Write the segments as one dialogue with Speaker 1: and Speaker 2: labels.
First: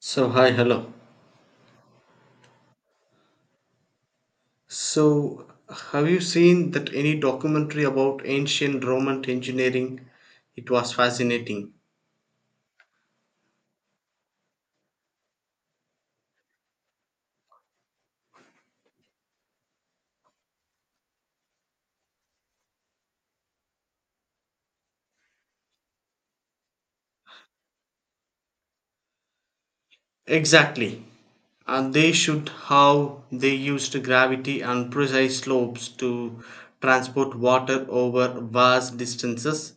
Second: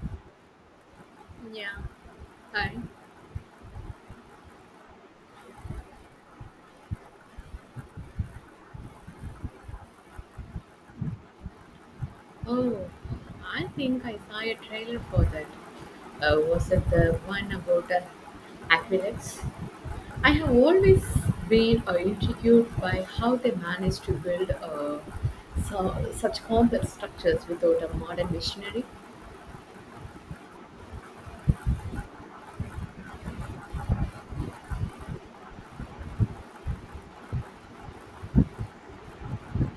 Speaker 1: So, hi, hello.
Speaker 2: Yeah. Hi.
Speaker 1: So, have you seen that any documentary about ancient Roman engineering? It was fascinating.
Speaker 2: Oh, I think I saw a trailer for that. Was it the one about aqueducts? I have always been intrigued by how they managed to build such complex structures without a modern machinery.
Speaker 1: Exactly. And they showed how they used gravity and precise slopes to transport water over vast distances.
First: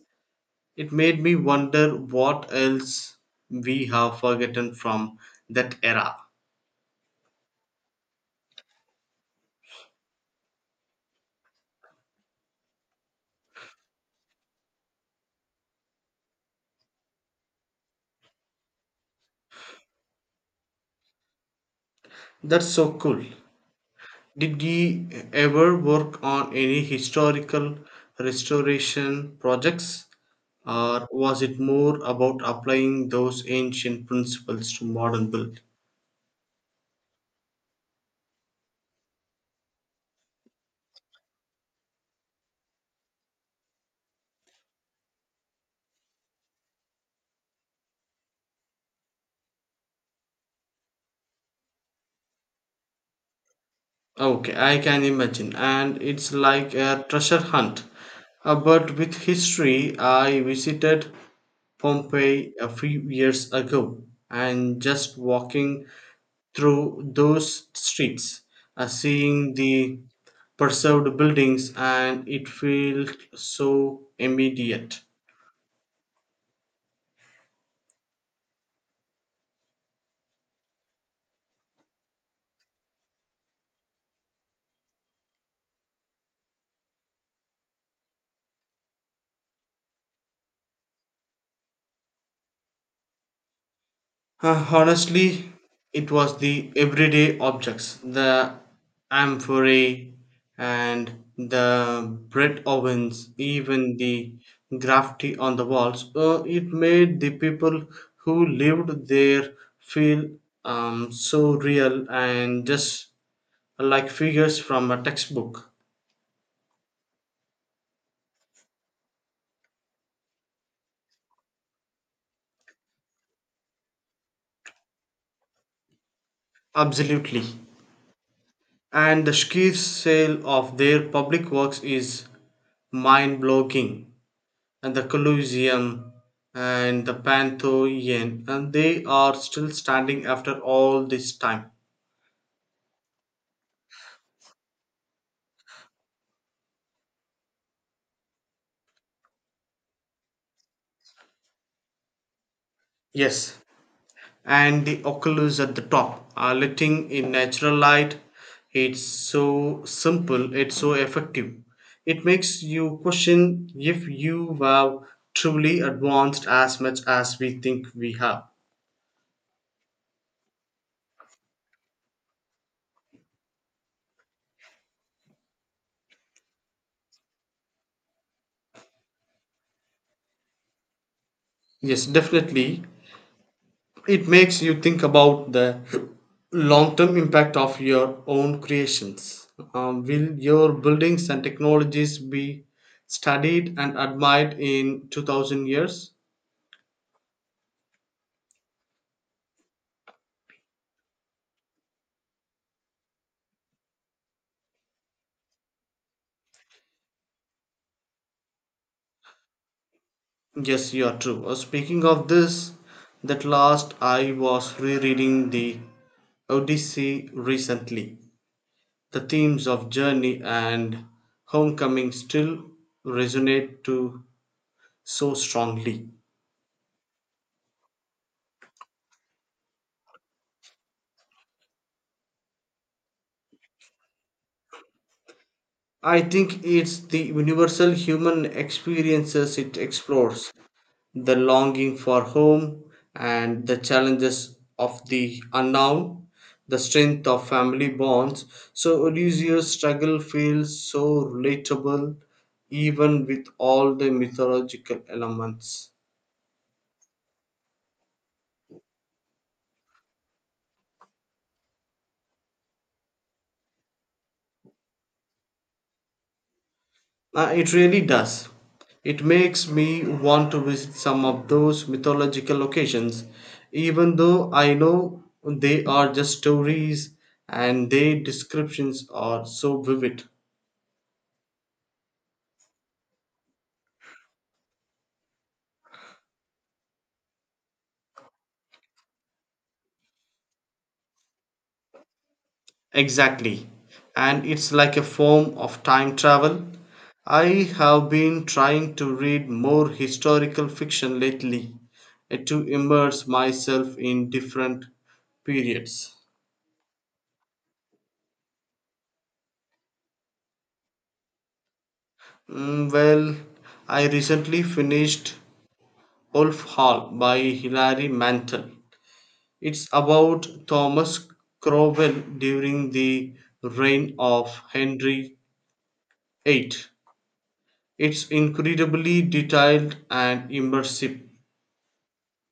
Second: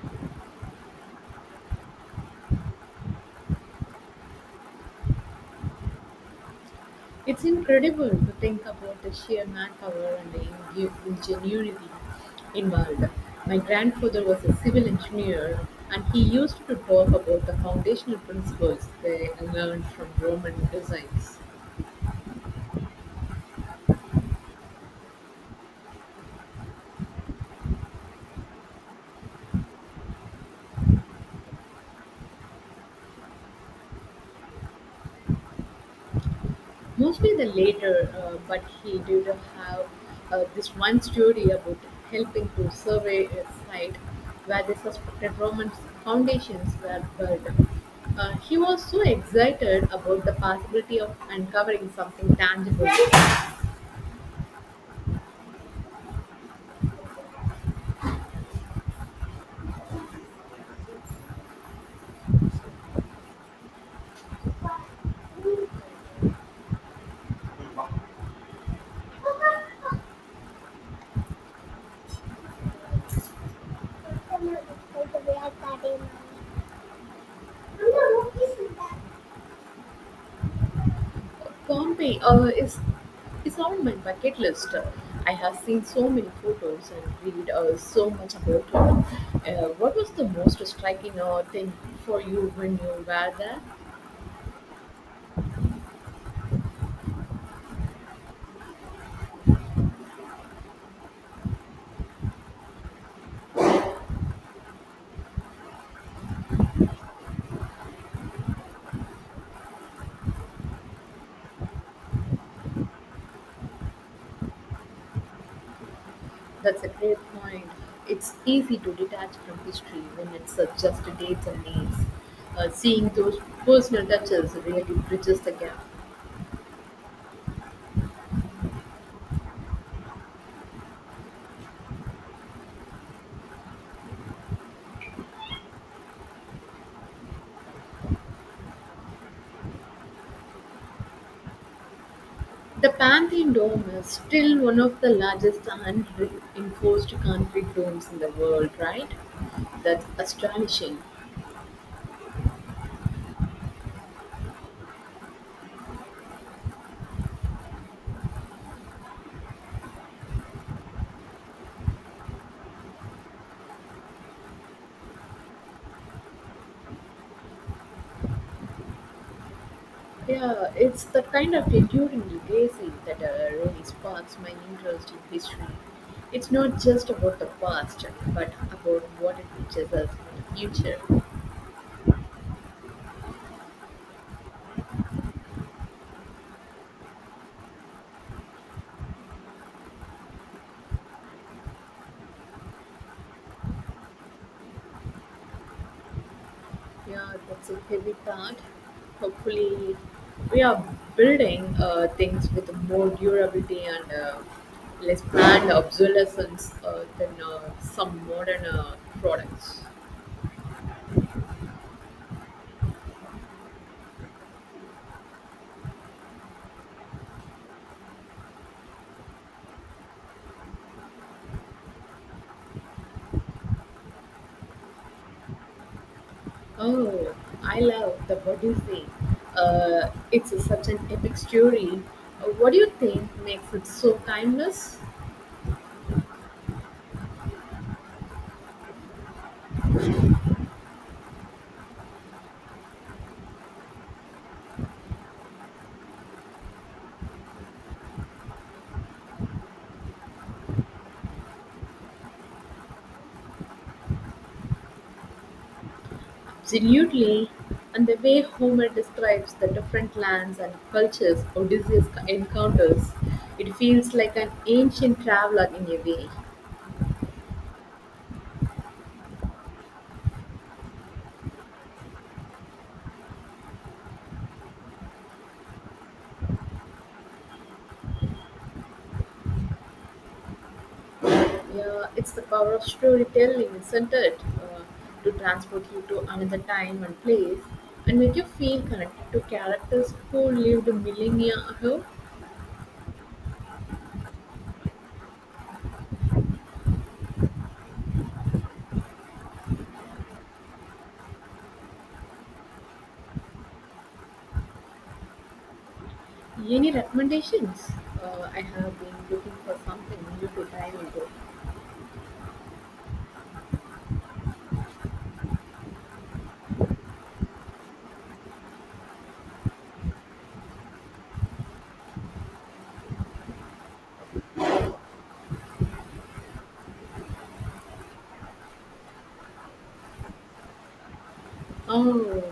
Speaker 1: It made me wonder what else we have forgotten from that era.
Speaker 2: It's incredible to think about the sheer manpower and the ingenuity involved. My grandfather was a civil engineer and he used to talk about the foundational principles they learned from Roman designs.
Speaker 1: That's so cool. Did ye ever work on any historical restoration projects, or was it more about applying those ancient principles to modern build?
Speaker 2: Mostly the later, but he did have this one story about helping to survey a site where the suspected Roman foundations were buried. He was so excited about the possibility of uncovering something tangible.
Speaker 1: Okay, I can imagine, and it's like a treasure hunt. But with history, I visited Pompeii a few years ago, and just walking through those streets, seeing the preserved buildings, and it felt so immediate.
Speaker 2: Conway is on my bucket list. I have seen so many photos and read so much about it. What was the most striking thing for you when you were there?
Speaker 1: Honestly, it was the everyday objects, the amphorae and the bread ovens, even the graffiti on the walls. It made the people who lived there feel so real and just like figures from a textbook.
Speaker 2: That's a great point. It's easy to detach from history when it's just dates and names. Seeing those personal touches really bridges the gap.
Speaker 1: Absolutely. And the sheer sale of their public works is mind blowing. And the Colosseum and the Pantheon, and they are still standing after all this time.
Speaker 2: The Pantheon Dome is still one of the largest unreinforced concrete domes in the world, right? That's astonishing.
Speaker 1: Yes, and the oculus at the top, letting in natural light. It's so simple, it's so effective. It makes you question if you have truly advanced as much as we think we have.
Speaker 2: Yeah, it's the kind of enduring legacy that really sparks my interest in history. It's not just about the past, but about what it teaches us for the future.
Speaker 1: Yes, definitely. It makes you think about the long term impact of your own creations. Will your buildings and technologies be studied and admired in 2000 years?
Speaker 2: Yeah, that's a heavy part. Hopefully, we are building things with more durability and less planned obsolescence than some modern products.
Speaker 1: Yes, you are true. Speaking of this, that last I was rereading the Odyssey recently. The themes of journey and homecoming still resonate to so strongly.
Speaker 2: Oh, I love the Odyssey. It's such an epic story. What do you think makes it so timeless?
Speaker 1: I think it's the universal human experiences it explores the longing for home and the challenges of the unknown, the strength of family bonds. So, Odysseus' struggle feels so relatable even with all the mythological elements.
Speaker 2: Absolutely. And the way Homer describes the different lands and cultures Odysseus encounters, it feels like an ancient traveler in a way.
Speaker 1: It really does. It makes me want to visit some of those mythological locations, even though I know they are just stories and their descriptions are so vivid.
Speaker 2: Yeah, it's the power of storytelling, isn't it? To transport you to another time and place and make you feel connected to characters who lived millennia ago.
Speaker 1: Exactly. And it's like a form of time travel. I have been trying to read more historical fiction lately to immerse myself in different periods.
Speaker 2: Any recommendations? I have been looking for something new to dive into.
Speaker 1: Well, I recently finished Wolf Hall by Hilary Mantel. It's about Thomas Cromwell during the reign of Henry VIII. It's incredibly detailed and immersive.
Speaker 2: Oh,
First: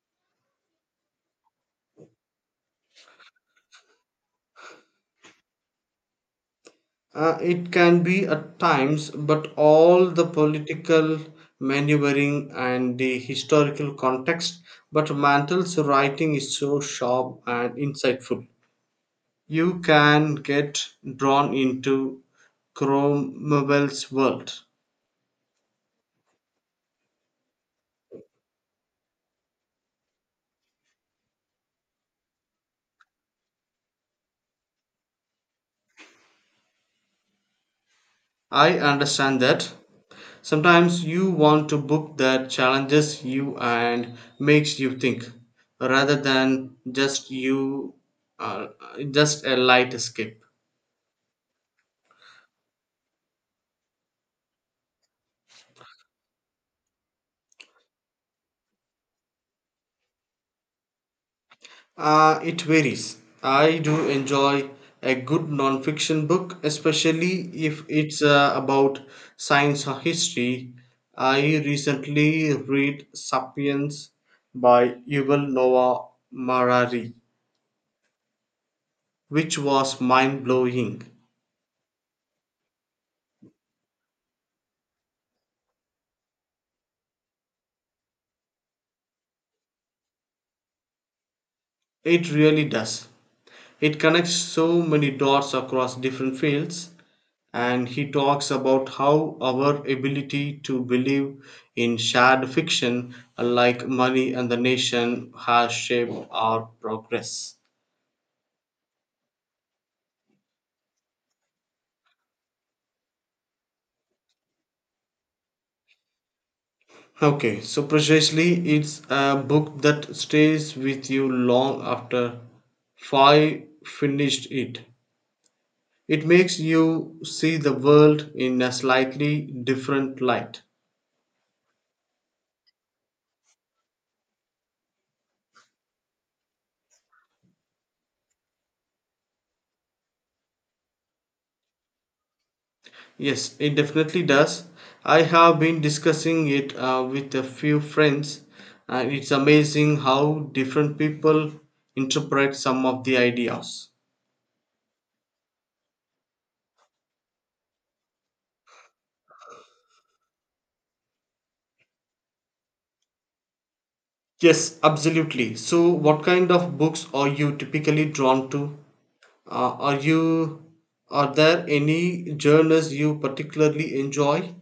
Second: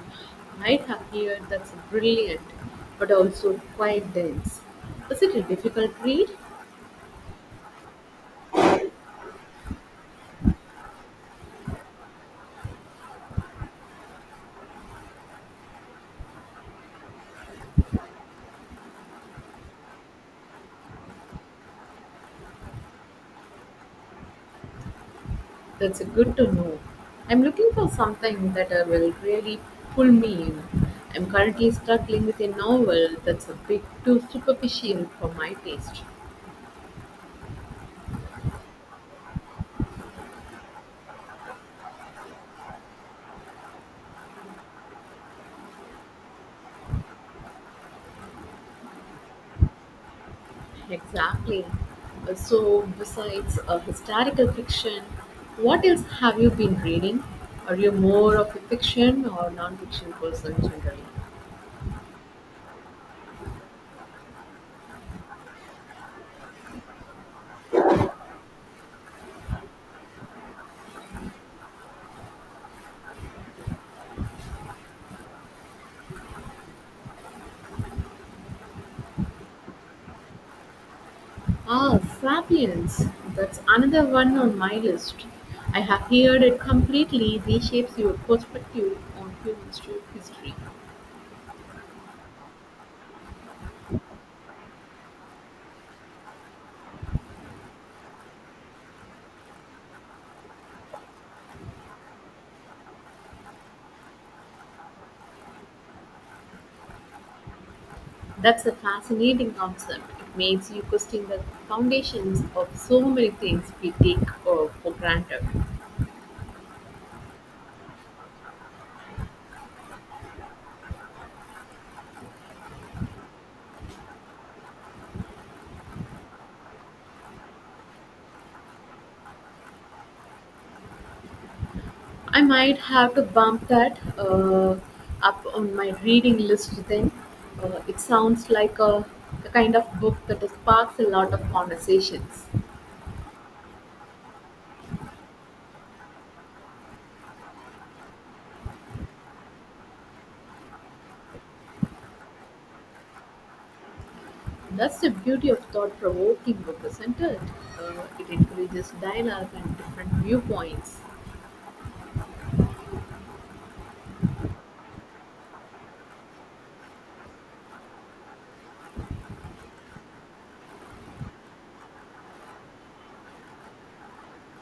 Speaker 2: I have heard that's brilliant, but also quite dense. Is it a difficult read?
Speaker 1: It can be at times, but all the political maneuvering and the historical context. But Mantel's writing is so sharp and insightful. You can get drawn into Cromwell's world.
Speaker 2: That's good to know. I'm looking for something that will really pull me in. I'm currently struggling with a novel that's a bit too superficial for my taste.
Speaker 1: I understand that. Sometimes you want to book that challenges you and makes you think, rather than just you, uh, just a light escape.
Speaker 2: Exactly. So, besides historical fiction, what else have you been reading? Are you more of a fiction or non fiction person generally?
Speaker 1: It varies. I do enjoy a good non-fiction book, especially if it's about science or history. I recently read *Sapiens* by Yuval Noah Harari, which was mind-blowing.
Speaker 2: Ah, Sapiens. That's another one on my list. I have heard it completely reshapes your perspective on history.
Speaker 1: It really does. It connects so many dots across different fields. And he talks about how our ability to believe in shared fiction like money and the nation has shaped our progress.
Speaker 2: That's a fascinating concept. It makes you question the foundations of so many things we take for granted.
Speaker 1: Okay, so precisely it's a book that stays with you long after Five finished it. It makes you see the world in a slightly different light.
Speaker 2: I might have to bump that up on my reading list then. It sounds like the kind of book that sparks a lot of conversations.
Speaker 1: Yes, it definitely does. I have been discussing it with a few friends, and it's amazing how different people interpret some of the ideas.
Speaker 2: That's the beauty of thought provoking book isn't it? It encourages dialogue and different viewpoints.
Speaker 1: Yes, absolutely. So, what kind of books are you typically drawn to? Are you are there any genres you particularly enjoy?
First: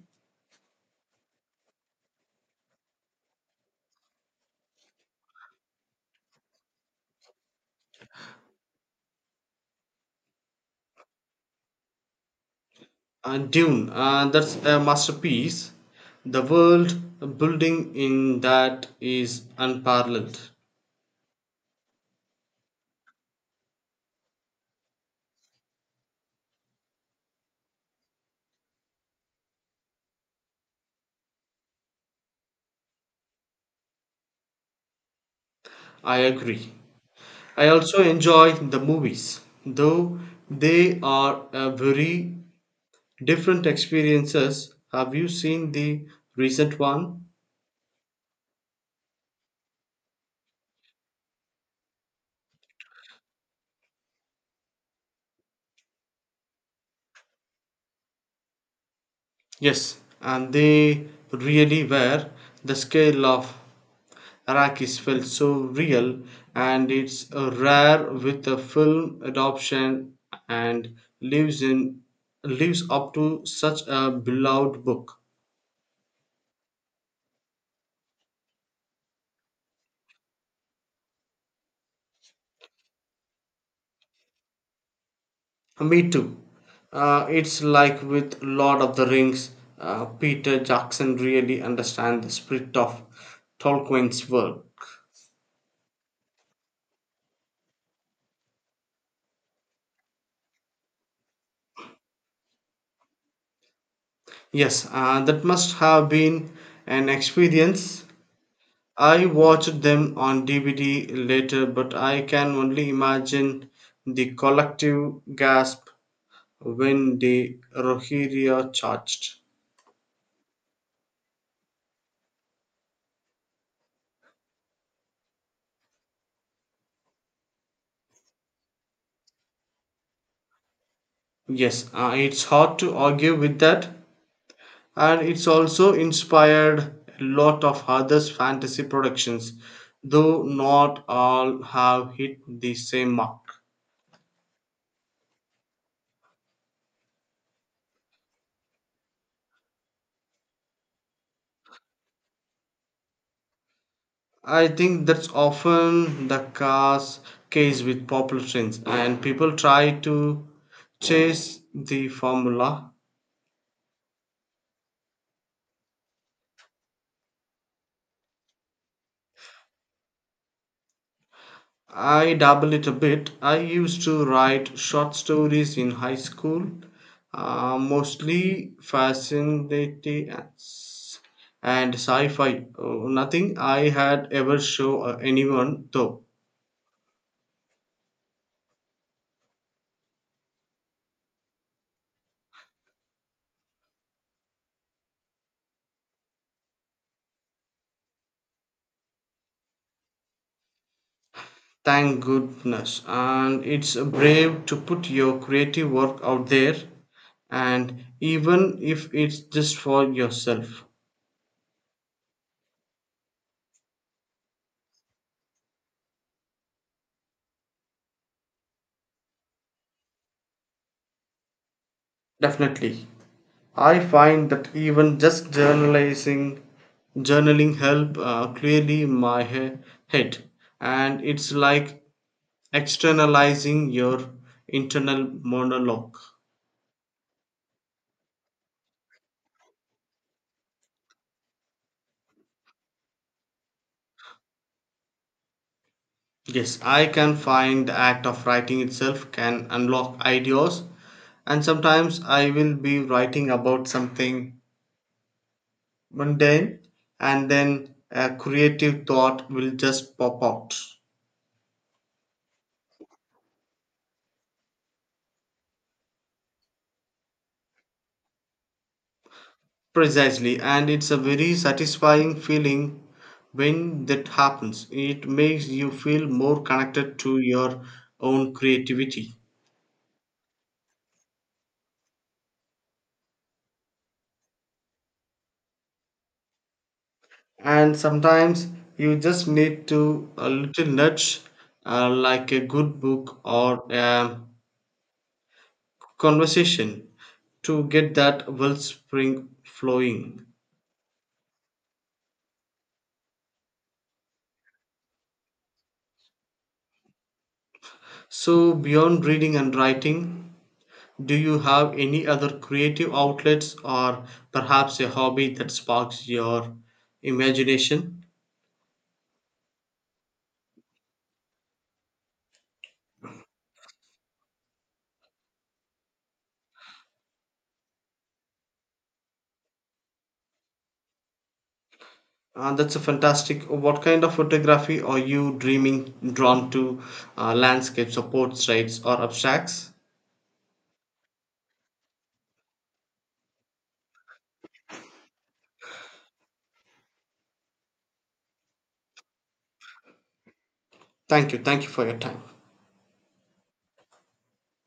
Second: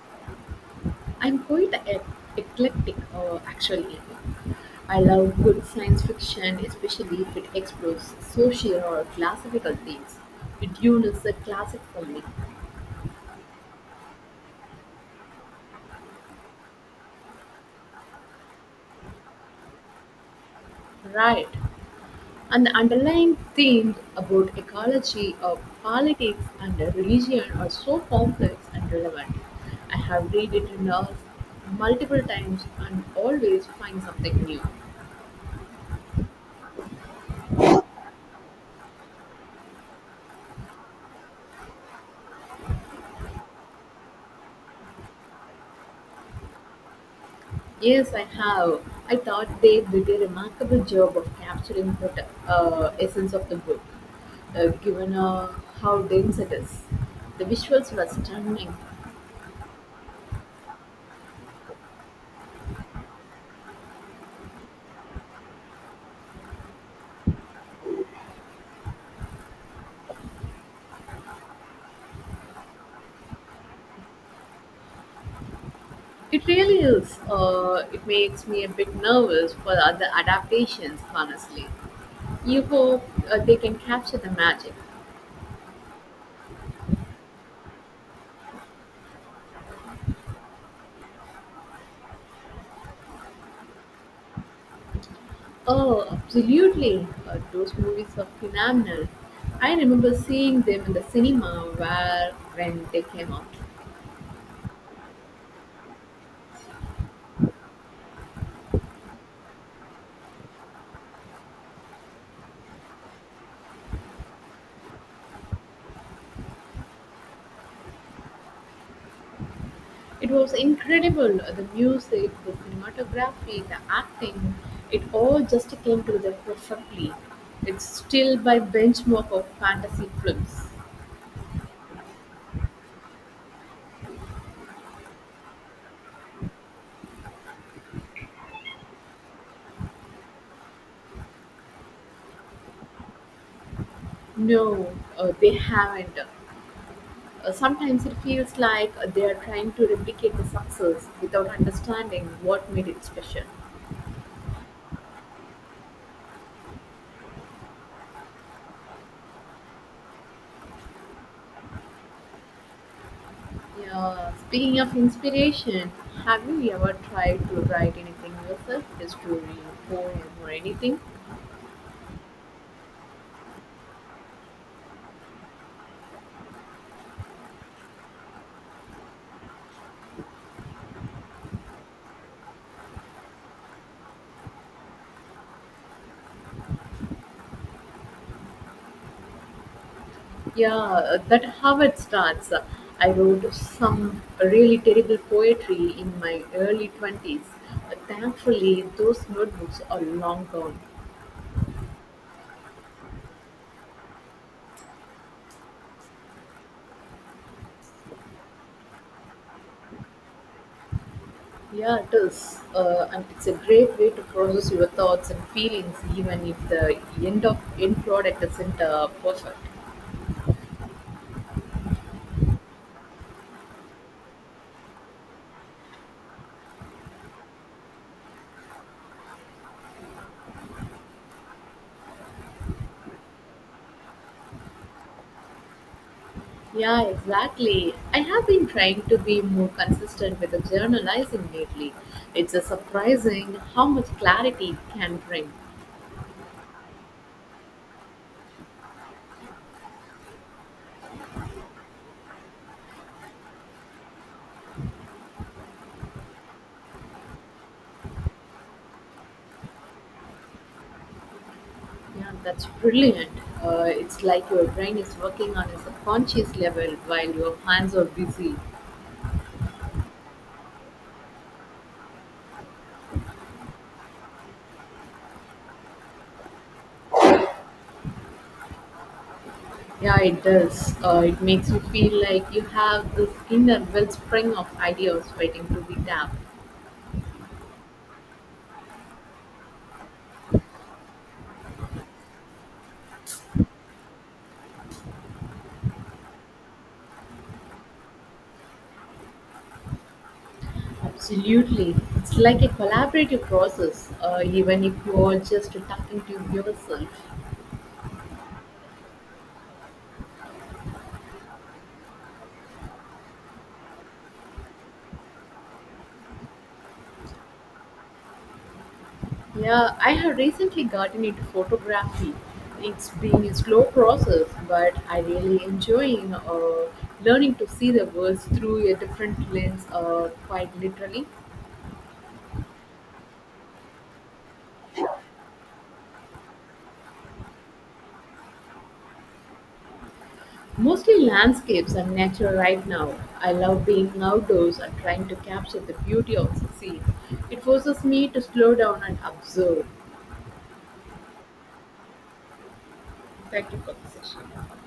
Speaker 2: I'm quite eclectic, actually. I love good science fiction, especially if it explores social or philosophical themes. It is a classic for me.
Speaker 1: And Dune, that's a masterpiece. The world building in that is unparalleled.
Speaker 2: Right. And the underlying themes about ecology, politics, and religion are so complex and relevant. I have read it in multiple times and always find something new.
Speaker 1: I agree. I also enjoy the movies, though they are a very different experiences. Have you seen the recent one?
Speaker 2: Yes, I have. I thought they did a remarkable job of capturing the essence of the book, given how dense it is. The visuals were stunning.
Speaker 1: Yes, and they really were. The scale of Arrakis felt so real, and it's rare with a film adoption and lives in lives up to such a beloved book.
Speaker 2: It really is. It makes me a bit nervous for the other adaptations, honestly. You hope they can capture the magic.
Speaker 1: Me too. It's like with Lord of the Rings, Peter Jackson really understands the spirit of Tolkien's work.
Speaker 2: Oh, absolutely. Those movies are phenomenal. I remember seeing them in the cinema where when they came out.
Speaker 1: Yes, that must have been an experience. I watched them on DVD later, but I can only imagine the collective gasp when the Rohirrim charged.
Speaker 2: It was incredible. The music, the cinematography, the acting, it all just came together perfectly. It's still by benchmark of fantasy films.
Speaker 1: Yes, it's hard to argue with that. And it's also inspired a lot of others fantasy productions though not all have hit the same mark.
Speaker 2: No, they haven't. Sometimes it feels like they are trying to replicate the success without understanding what made it special.
Speaker 1: I think that's often the cause case with popular trends, and people try to chase the formula.
Speaker 2: Yeah, speaking of inspiration, have you ever tried to write anything yourself? A story, a poem, or anything?
Speaker 1: I dabble it a bit. I used to write short stories in high school, mostly fascinating s- and sci fi. Nothing I had ever show anyone, though.
Speaker 2: Yeah, that how it starts. I wrote some really terrible poetry in my early 20s. Thankfully, those notebooks are long gone.
Speaker 1: Thank goodness. And it's brave to put your creative work out there, and even if it's just for yourself.
Speaker 2: Yeah, it is. And it's a great way to process your thoughts and feelings, even if the end product isn't perfect.
Speaker 1: Definitely. I find that even just journalizing journaling help clearly my head and it's like externalizing your internal monologue.
Speaker 2: Yeah, exactly. I have been trying to be more consistent with the journalizing lately. It's a surprising how much clarity it can bring.
Speaker 1: Yes, I can find the act of writing itself can unlock ideas, and sometimes I will be writing about something mundane, and then a creative thought will just pop out.
Speaker 2: Yeah, that's brilliant. It's like your brain is working on a subconscious level while your hands are busy.
Speaker 1: Precisely, and it's a very satisfying feeling when that happens. It makes you feel more connected to your own creativity.
Speaker 2: Yeah, it does. It makes you feel like you have this inner wellspring of ideas waiting to be tapped.
Speaker 1: And sometimes you just need to a little nudge, like a good book or a conversation, to get that wellspring flowing.
Speaker 2: Absolutely. It's like a collaborative process, even if you are just talking to yourself.
Speaker 1: So, beyond reading and writing, do you have any other creative outlets or perhaps a hobby that sparks your imagination?
Speaker 2: Yeah, I have recently gotten into photography. It's been a slow process, but I really enjoying learning to see the world through a different lens, quite literally.
Speaker 1: That's a fantastic. What kind of photography are you dreaming drawn to? Landscapes or portraits or abstracts?
Speaker 2: Mostly landscapes and nature right now. I love being outdoors and trying to capture the beauty of the scene. It forces me to slow down and observe.
Speaker 1: Thank you. Thank you for your time.
Speaker 2: Thank you for the session.